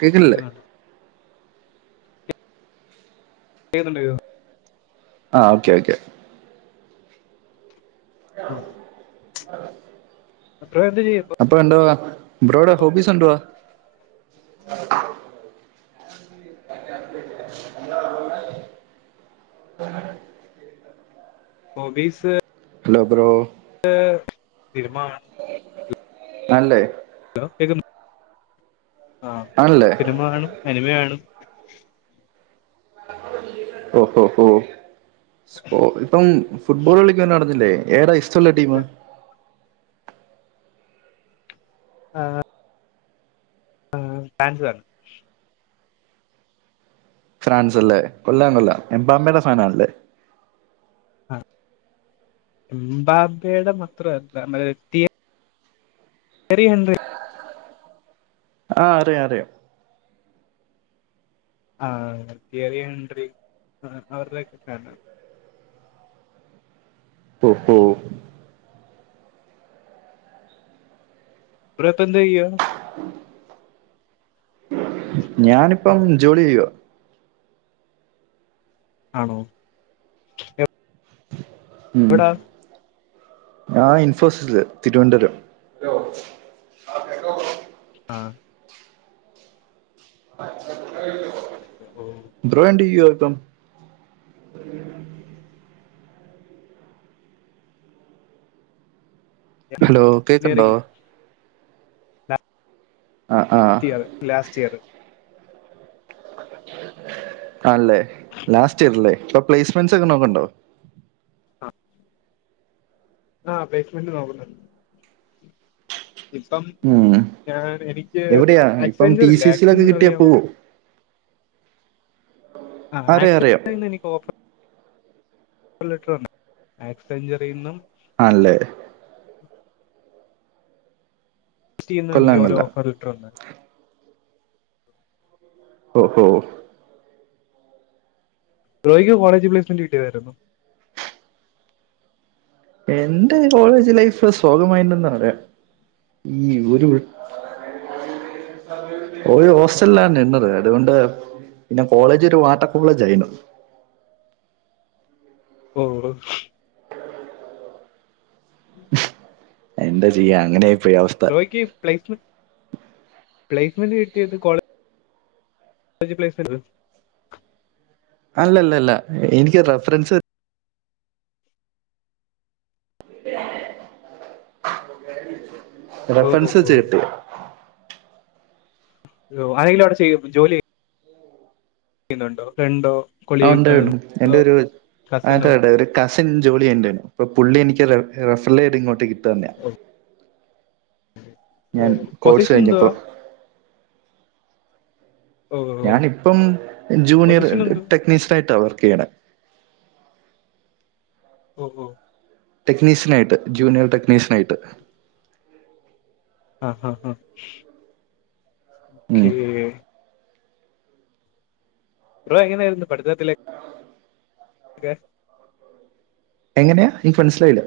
കേക്കില്ലെ? കേക്കുന്നുണ്ടോ ഏതുണ്ടോയൊ ആഹ് ഓക്കെ ഓക്കെ [inaudible] അപ്പവെ എന്ത് ചെയ്യാ ഇപ്പം? അപ്പൊ എന്തോവാ ബ്രോഡ ഹോബീസ് എന്തുവാ? ഉ എന്താ അമ്മൂമ്മ ഹോബീസ് ഹലോ ബ്രോ എഹ് സിനിമ കാണും അല്ലേ ഹലോ കേ ആഹ് ആണല്ലേ. സിനിമ കാണും, അനിമെകാണും. ഓഹോ ഹോ ഹോ ഇപ്പം ഫുട്ബോൾ കളിക്കന്ന കാണാത്തില്ലേ? ഏറൊ ഇഷ്ട ഷ്ടല്ലേ ടീം. ആഹ്. ആഹ് [unintelligible] ഫ്രാൻസ് അല്ലേ. കൊള്ളാം കൊള്ളാം എംമാപ്പേടെ ഫാനാണല്ലേ? എംമ്പാപ്പെടെ മാത്രം അല്ല, നമ്മടെ [unintelligible] വരെണ്ട്. ആഹ് അറിയാം അറിയാം. ആഹ് തിയറി എൻട്രി ആഹ് അവരുടെ ഒക്കെ കാണും ഓ ഹോ ബ്രോ ഇപ്പൊ എന്തോ ചെയ്യാ? [inaudible] ഞാനിപ്പം ജോലി ചെയ്യുവ്യാ ആണോ? എപ് മ് ആ ഇൻഫോസിസില് തിരുവോന്താരം [unintelligible] ആഹ് [unintelligible] എ ഹോ ബ്രോ എന്ത്യ്യാ ഇപ്പം ഹലോ കേക്ക്ണ്ടോ എഞ്ചിനീയറിംഗ് ആ ആ [unintelligible] ലാസ്റ്റ് ഇയറ് അല്ലെ ലാസ്റ്റ് ഇയറ് അല്ലേ? ഇപ്പൊ പ്ലേസ്മെന്റ്സ് ഒക്കെ നോക്കണ്ടോ? ആഹ് ആഹ് പ്ലസ്മൊൻെറ് നോക്ക്ന്ണ്ട് ഇപ്പം ഉം ഞാൻ എനിക്ക് എവിടെയാ ഇപ്പം ടി ആക്സെഞ്ചർ ഇല്ലേ സി സിയിലൊക്കെ കിട്ടിയാ ആക്സെഞ്ചർഅറിയാവോ പോവോ ആഹ് അറിയാം അറിയാം ആക്സറിന് എനിക്ക് ഓഫ [unintelligible] ആക്സഞ്ചരിനും ആണ് ല്ലേ? സിറ്റീന്നും കൊള്ളാം എനിക്ക് ഒര് കൊള്ളാം ഓഫർ ലെറ്റർ വന്നെ ഒഹോ ഒഹോ ജോലിക് പ്ലസ്മെൻെ്റി കിട്ടതാരുന്നു എന്റെ കോളേജ് ലൈഫ് സോഗമായിന്നെന്നു പറയാം ഈ ഉരുൾ ഓല് ഹോസ്റ്റൽ ആ നിന്നത് അതുകൊണ്ട് പിന്നെ കോളേജ് ഒരു വാട്ടകോളേജ് ആയിനു ഓഹോ [inaudible] എന്താ ചെയ്യാ അങ്ങനെ ആയിപ്പോയി അവസ് എനിക്കീ പ്ലൈസ്മെൻ പ്ലൈസ്‌മെന്റ് കിട്ടീട്ട് കോളേ [unintelligible] അല്ല അല്ല അല്ലാ എനിക്ക് റേഫറൻസ് ഓ ഓ റെഫറൻസ് ഓ ചെയ്യട്ടെ? ആരെലും അവടെ ചെയ്യും ജോലി ക്കുന്നുണ്ടോ? ഫ്രണ്ടോ ആ കൊളീ ഉണ്ട് യെന്തരു കസിനോ [unintelligible] കസിൻ ജോലി ചെയ്യ്ണ്ടേനും അപ്പൊ പുള്ളി എനിക്ക് റെ റെഫെർല് ചെയ്തിട്ട് ഇങ്ങോട്ടേക്ക് ഇട്ടു തന്നെയാ. ഞാൻ കോഴ്സ് പൊസിഷൻ എന്തുവാ? കഴിഞ്ഞപ്പോ ഓ ഓ ഞാനിപ്പം ജൂനിയർ പൊസിഷൻ എന്തുവാ ടെക്നീഷ്യൻ ആയിട്ടാണ് വർക്ക് ചെയ്യണേ ഓ ഓ ടെക്നീഷൻ ആയിട്ട്, ജൂനിയർ ടെക്നീഷൻ ആയിട്ട്. ആഹ് ആഹ് ആഹ് ഉം ക്കെ ബ്രോ എങ്ങനെ ആയിരുന്നു പഠിത്തത്തില് ഒക്കെ? എങ്ങനെയാ എനിക്ക് മനസ്സിലായില്ല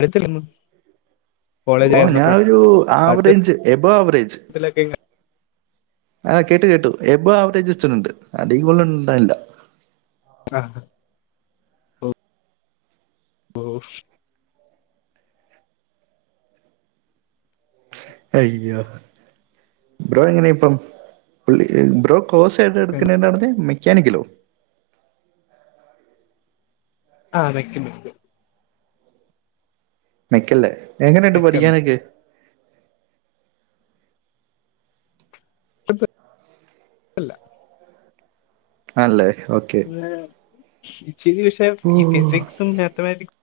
വെക്കല്ലെന്ന ഓ ഞാ ഒരു ആവറേജ് എബോ ആവറേജ് [unintelligible] ആഹ് കേട്ട് കേട്ടു. എബോവ് ആ [unintelligible] അധികൂടുതലോണ്ടാല്ല. ആഹ്. ഓഫ്. അയ്യോ ബ്രോ എങ്ങനെ ഇപ്പം? പുള്ളി ബ്രോ കോഴ്സേതെടുക്കണേന്നാ ണ് ഞ്ഞെ മെക്കാനിക്കലോ? ആഹ് മെക്ക് മെക്ക്. മെക്കല്ലേ. എങ്ങനെണ്ട് മെക്ക മെക്ക പഠിക്കാനൊക്കെ? കുഴപ്പല്ല. ആണല്ലേ ഓക്കെ. അല്ല ഇച്ചിരി വിഷയം ഓ, ഈ ഫിസിക്സും മാത്തമാറ്റിക്സ്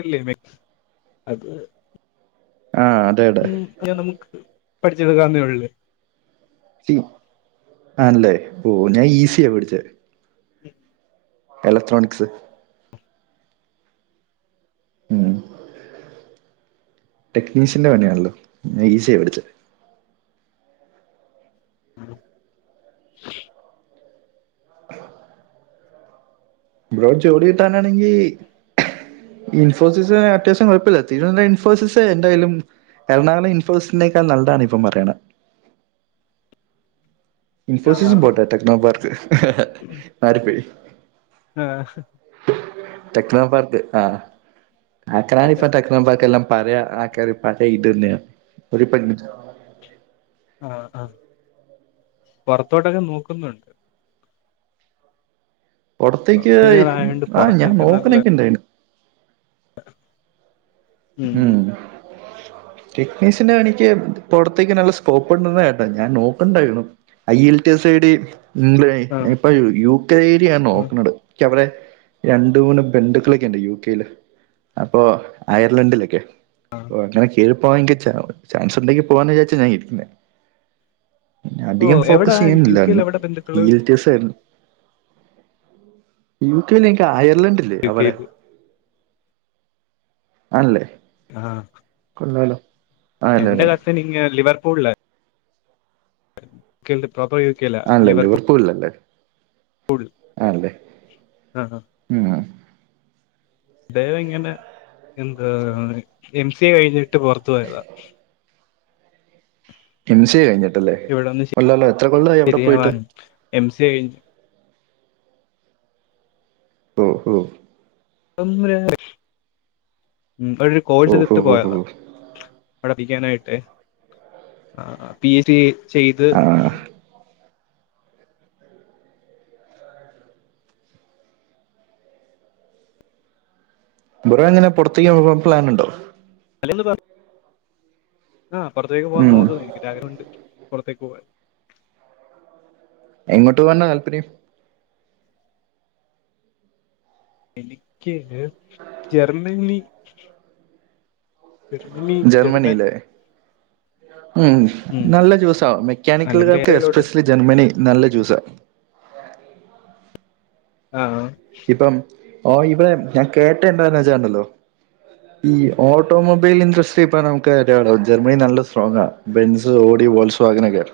അല്ലേ മാക്സ് അത്... ആഹ്. ഉ ഞാൻ നമുക്ക് പഠിച്ചെടുകാന്നേ ഒള്ള്. ഉം ആണല്ലേ. ഓ ഞാൻ ഈസിയ പഠിച്ചെ. മം. എലക്ട്രോണിക്സ്. എഹ്. ടെക്നീഷ്യന്റെ പണിയാണല്ലോ. ഞാൻ ഈസിയ പഠിച്ചെ. ഉം [unintelligible] ബ്രോ ജോടി കിട്ടാനാണെങ്കി ഇൻഫോസിസ് അത്യാവശ്യം കുഴപ്പല്ല. [unintelligible] ഇൻഫോസിസ് എന്തായാലും എറണാളം ഇൻഫോസിസ്നേക്കാൾ നല്ലാണ് ഇപ്പം പറയണ. ആ ആ, ഇൻഫോസിസ് പോട്ടെ. ആ. ടെക്നോ പാർക്ക്. മാറിപോയ്‌. ആഹ്. ടെക്നോ പാർക്ക് ആഹ് ആക്ക്രാനിപ്പ പിന്നെ [unintelligible] പാർക്ക്‌ല്ലാം പഴയ ആക്കര് [inaudible] ആഹ് ആഹ്. പൊറത്തോട്ടൊക്കെ നോക്കുന്നൊണ്ട്. പൊറത്തേയ്ക്ക് എഞ്ചിനീയർ ആയതുകൊണ്ട് ആഹ് ഞാൻ പുറത്തൊക്കെ നല്ല നോക്കണക്കെ ഉണ്ടായ്നു. [unintelligible] ഉം, മം [inaudible] ടെക്നീഷ്യന്റെ പണിക്ക് പൊറത്തേക്ക് നല്ല സ്കോപ്പ്ണ്ടന്ന കേട്ടെ. ഞാൻ നോക്ക്ണ്ടായ്ര്ന്നു. ഐ എൽ ടി സൈഡ്ം ഗ്ലയ് ആ, ഇപ്പൊ യൂകയ്ടി ആ നോക്കണത്. യ്ക്കവിടെ രണ്ട് മൂന്ന് ബന്ധുക്കളൊക്കെയൊണ്ട് യു കെയ്ല് അപ്പോ അയർലാഡിലൊക്കെ. ഓഹ് അങ്ങനെ കേറി പോവാെങ്കി. ചാ ചാൻസ്ണ്ടെങ്കി പോവാന്ന് വിചാരിച്ചാ ഞാൻ ഇര്ക്ക്ന്നേ. ഓ അധികം എവിടാ ഫോക്കസ് യു കെയിൽ ചെയ്യാനില്ലാര്ന്ന്. എവിടെ ഈ ബന്ധുക്കള് എൽ റ്റി എസാര്ന്ന് യൂ കെൽ എനിക്ക് അയർലൻഡല്ലേ യു അവടെ. കെയിൽ ആണല്ലേ. ആഹ്. കൊള്ളാല്ലോ. എന്റെ കസിൻ ഇങ്ങ് ലിവർപൂൾലാ- കേല്ലെ പ്രോപ്പർ യൂകേലാ ലീവർപോ - പൂൾലല്ലേ അല്ലേ ആ ആ. ഉംഹ് ദ്ദേഹിങ്ങനെ എന്താ എം സി എ കഴിഞ്ഞിട്ട് പൊറത്ത് പോയതാ. എം സി എ കഴിഞ്ഞിട്ടല്ലേ ഇവിടെ ഒന്ന് കൊള്ളാല്ലോ എത്ര കൊല്ലായി അവിടെ പോയിട്ട് ശരിയാവാൻ എം സി എ കയ്ഞ് ഓഹ് ഓഹോ [unintelligible] ഉം അവടൊരു ഓ ഹോ കോഴ്സെട്ത്ത് ഹോ ഹോ പോയതാ അവിടെ പഠിക്കാനായിട്ട് ആഹ് പി എച്ച്ഡി ചെയ്ത് ആ ബ്രോ എങ്ങനെ പൊറത്തേക്ക് പോവാം പ്ലാനൊണ്ടോ? അല്ലേന്ന് പർ ആഹ് പുറത്തേക്ക് പോവാൻ ഉം നോക്കുന്ന്. എനിക്ക് ആഗ്രഹുണ്ട് പുറത്തേക്ക് പോകാൻ എങ്ങോട്ട് പോവാന്നാ താല്പര്യം എനിക്ക് ജർമ്മനി ജർമനി ജർമ്മനിലേ ഉം ഉം നല്ല ചൂസാ അല്ലെങ്കിൽ മെക്കാനിക്കലുകാർക്ക് ഏറയിലോട്ട് എസ്പെഷ്യലി ജർമ്മനി നല്ല ചൂസാ ആഹ് ഇപ്പം ഓ ഇവിടെ ഞാൻ കേട്ട എന്താന്ന് വെച്ചാണ്ടല്ലോ ഈ ഓട്ടോമൊബൈൽ ഇൻഡസ്ട്രി ഇപ്പ നമുക്ക് ജർമ്മനി നല്ല സ്ട്രോങാ ബെൻസ്, ഓടി, വോൾസ് വോഗനൊക്കെ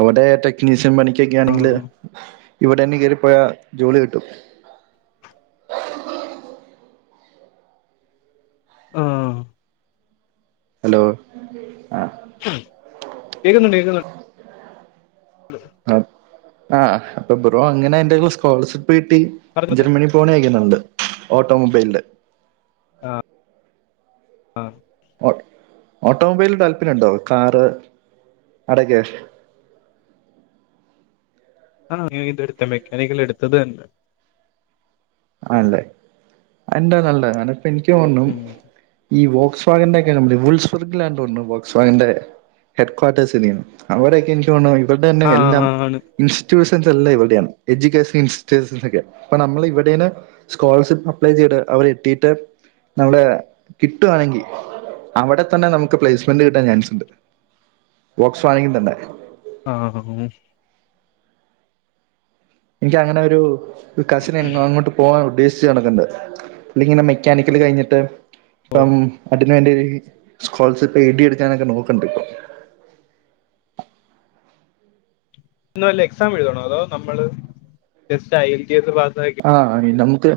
അവിടെ ടെക് നിസം ആ പണിക്കൊക്കെയാണെങ്കില് ഇവിടെന്നെ കേറിപ്പോയാ ജോലി കിട്ടും [unintelligible] ആഹ് ഹലോ ആഹ് കേക്കുന്നുണ്ട് കേക്കുന്നുണ്ട് ലോ ആ ആഹ് അപ്പൊ ബ്രോ അങ്ങനെ എന്തെങ്കിലും സ്കോളർഷിപ്പ് കിട്ടി പറഞ്ഞു പറഞ്ഞു ജർമനി പോണയക്കണണ്ട് ഓട്ടോമൊബൈലിൻ്റെ അഹ് ആഹ് ഓട്ടോമൊബൈലിൽ താല്പര്യുണ്ടോ? കാറ് അടക്കെ ആഹ് ഇതെടുത്ത മെക്കാനിക്കൽ എടുത്തത് തന്നെ ആല്ലേ അൻ്റ നല്ല ഇപ്പ എനിക്ക് ഒന്നും ഉം. ഈ വോക്സ് വാഗിന്റെ ഒക്കെ കബനി വുൾസ്ബർഗലാ തോന്ന്ണു വോക്സ് വാഗിന്റെ ഹെഡ്ക്വാർട്ടേഴ്സിര്ക്ക്ണ് അവിടെക്കെ എനിക്കോണു ഇവരടെന്നെ ആ എല്ലാം ആ, ആണ് ഇൻസ്റ്റൂഷൻസെല്ലാ ഇവിടെണ് എഡ്യൂക്കേഷണൽ ഇൻസ്റ്റിറ്റ്യൂഷൻസ് ഒക്കെ അപ്പോ നമ്മൾ ഇവിടേനെ സ്കോളർഷിപ്പ് അപ്ലൈ ചെയ്‌ട് അവടെത്തീട്ട് നമ്മടെ കിട്ടുവാണെങ്കിൽ അവിടെ തന്നെ നമുക്ക് പ്ലേസ്മെന്റ് കിട്ടാൻ ചാൻസ്ണ്ട് വോക്സ് വാഗണിൻ്റെ തന്നെ ആഹഹൂ എനിക്ക് അങ്ങനെ ഒരു കസിന് അങ്ങോട്ട് പോവാൻ ഉദ്ദേശിച്ച് നടക്ക്ണ്ട് എനിക്കിങ്ങനെ മെക്കാനിക്കല് കഴിഞ്ഞിട്ട് ഓ ഇപ്പം അയ്ന് വേണ്ടി സ്കോളർഷിപ്പ് എഴ്ടി എടുക്കാനൊക്കെ നോക്കുണ്ട് ഇപ്പോ ഇതിന്‌വല്ല എക്സാം എഴുതണോ അതോ നമ്മള് just I L T S പാസായി കഴി ആഹ് നമുക്ക്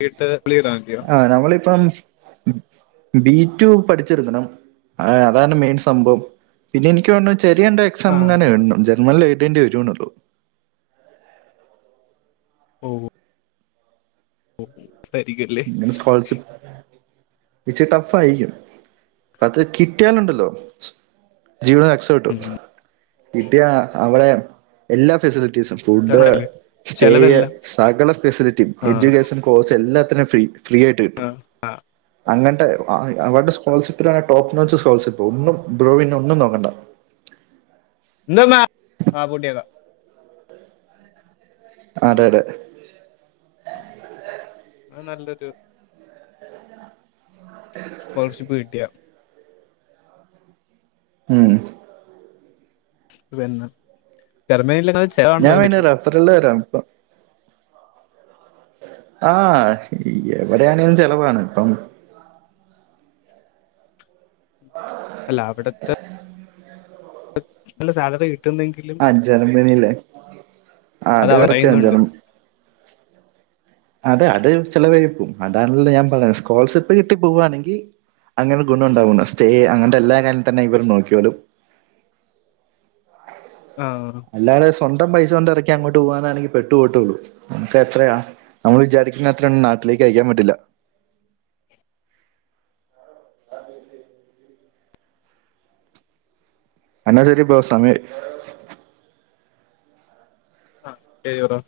കീട്ടപ്ലിയ്താ മതിയോ ആ നമ്മളിപ്പം ബി ടു പഠിച്ചെടുക്കണം ആ അതാണ് മെയിൻ സംഭവം പിന്നെ എനിക്ക് തോണു ചെറിയെന്തോ എക് സാം ആ ങ്ങനെ എഴ്ണം. ജർമനിൽ എഴ്തേണ്ടി വരുംന്നൊള്ളൂ ഓഹ് [inaudible] അല്ലേ [unintelligible] സ്കോളർഷിപ്പ്- ഇച്ച് ടഫായിക്കും അത് കിട്ട്യാലുണ്ടല്ലോ. ജീവിത എക്സപ്പെട്ടു ഉം കിട്ടിയ അവടെ എല്ലാ ഫെസ് ലിറ്റീസും. ഫുഡ്, നമ്മുടെല്ലേ സ്റ്റേയ്യ ചെലവെല്ലാം സകല ഫെസിലിറ്റിം. ആ എഡ്യൂക്കേഷൻ കോഴ്സ് എല്ലാത്തിനും ഫ്രീ. ഫ്രീ ആയിട്ട് കിട്ടും ആ ആ അങ്ങട്ട്. ആ അവര്ടെ സ്കോളർഷിപ്പിലാണ് ടോപ്പ് നോച്ച് സോൾസിപ്പ് ഒന്നും ബ്രോ പിന്നൊന്നും നോക്കണ്ട. ന്ന ന്നാ ആ പൂട്ട്യക്കാ. ആ ആട ടെ. അവ് നല്ലൊരു. സ്കോളർഷിപ്പ് കിട്ടിയ. ഉം. വെര്ന്ന ടർമ്മനീല ച്ച്- ഞാ പിന്നെ റഫർ ല് രാംപ്പ. ആഹ് എവിടെയാണേലും ചെലവാണ് പ്പം. [inaudible] അല്ല അവിടത്തെ. ല്ല സാലറി കിട്ടുന്നെങ്കിൽ. ജർമ്മനില്ലേ ആ അത് കറക്റ്റാ [unintelligible] ഞ്ഞ്ൽ അതെ അത് ചെലവയുപ്പ അതാണല്ല ഞാപറഞ സ്കോളർ സിപ്പ് കിട്ടി പോവാണെങ്കി. അങ്ങനെ ഗുണണ്ടാവുണ സ്റ്റേ അങ്ങൻത്തെ എല്ലാ [unintelligible] തന്നെ ഇവർ നോക്ക്യോലും. ആഹ്. അല്ലാത സ്വന്തം പൈസ കൊണ്ട് ഇറക്കി അങ്ങോട്ട് പോകുവാന്നാണെ പെട്ടുപോട്ടുള്ളു മുക്ക് എത്രയാ? അമ്മൾ വിചാരിക്കുന്നത്ര നാട്ടിലേക്കയക്കാൻ പറ്റില്ല. [unintelligible] എന്നാ ശരിപ്പ സമയ- അ [unintelligible]